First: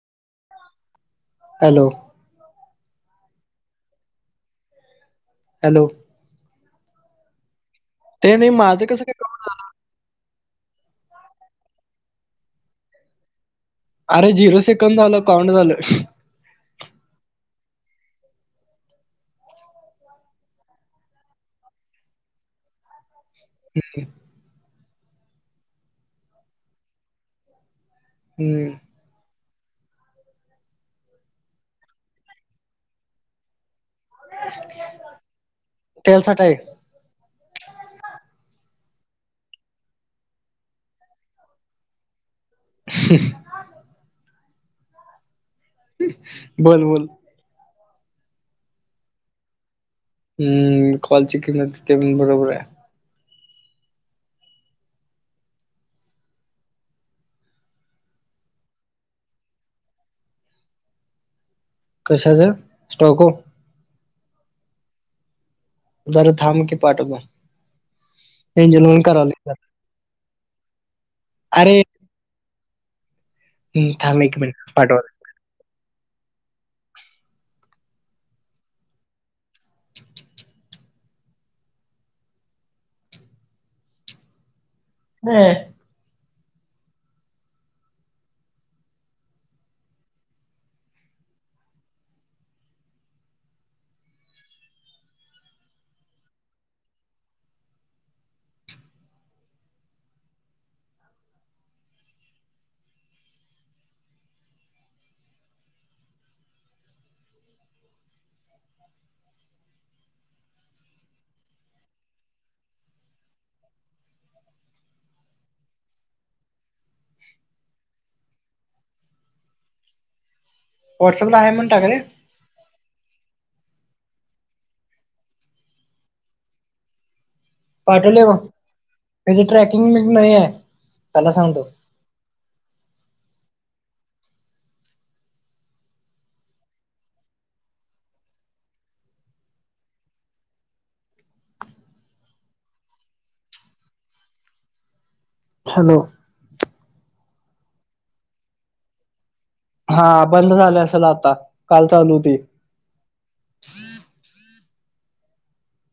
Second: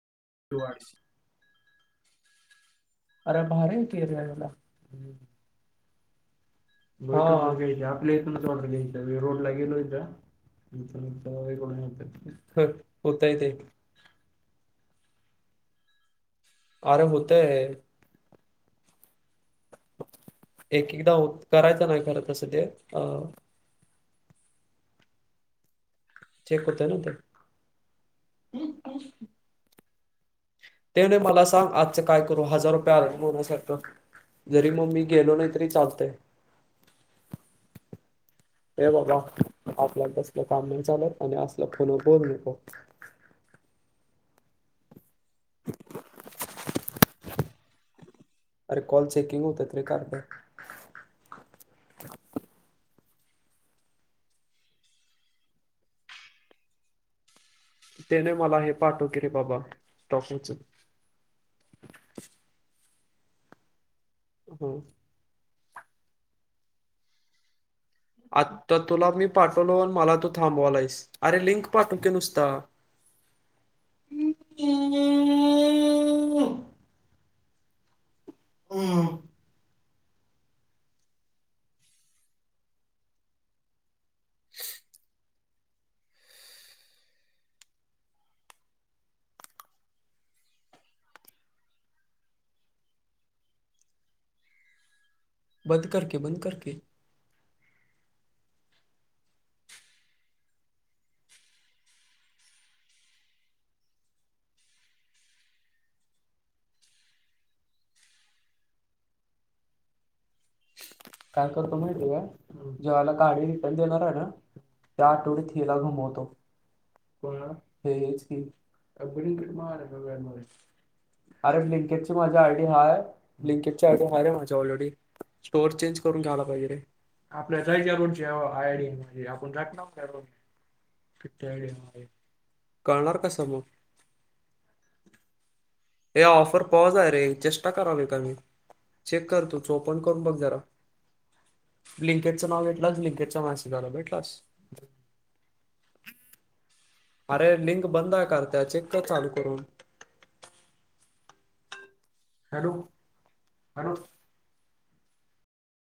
तु वाच हॅलो अरे भारी हे की यायला हॅलो होय हो आपले ते इथूनच नाही ऑर्डर माझं घेतले कसं काय रोड रोडला गेलो का [unintelligible] अरे झिरो सेकंड झाल काॅड झाल अरे होतय एक एकदा हो करायचं नाही खरं तसं ते अ हम्म चेक होतय ना ते हम्म ते नाय मला सांग आजचं काय करू हजार रुपये आरमु येण्यासारख. जरी मग मी गेलो नाही तरी चालतय. त्यालसाट आहे हे बाबा आपल्या तसल काम नाही चालत असलं फोन नको. हम ह बोल बोल अरे कॉल चेकिंग होत त रे काॅल बॅक हम्म कॉलची चेक होते ते पण बरोबर आहे. त्याने मला हे पाठव की रे बाबा टॉकोच कशाचं स्टॉको हम्म जरा थांब की पाठवतो. आता एंजल म्हणून तुला मी करावले पाठवलो मला तू थांबवाला आहेस अरे लिंक पाठव की नुसता, हम् थांब एक मिनिट पाठवा हम बर बंद करकी बंद करकी. काय करतो माहिती आहे का ज्या वेळेला गाडी रिटर्न देणार आहे ना. त्या आठवड्यात हिला घुमवतो. पण हेच की अगडकडे मार आहे बमुळे व्हॉट्सअपला आहे अरे म्हणून टाकले लिंकेजची माझ आयडी हाय लिंकेज आयडी हा रे माझी ऑलरेडी स्टोअर चेंज करून घ्यायला पाहिजे रे आपल्या जायच्या रोज पाठवले बघ आयडी म्हणे त्याची आपण जात ना ट्रॅकिंग लिंक नाही आहे त्याला किती सांगतो आयडी आहे कळणार कसं मग हे ऑफर पॉज आहे रे चेष्टा करावी का मी चेक कर तूच चोपन करून बघ जरा बिल्नकिटचं नाव घेतलास बिल्नकिटचा मॅसेज आला बघीतलास. हॅलो अरे लिंक बंद आहे करत्या चे चेक कर चालू करून. हा बंद झालं असेल आता काल चालू होती. Hello hello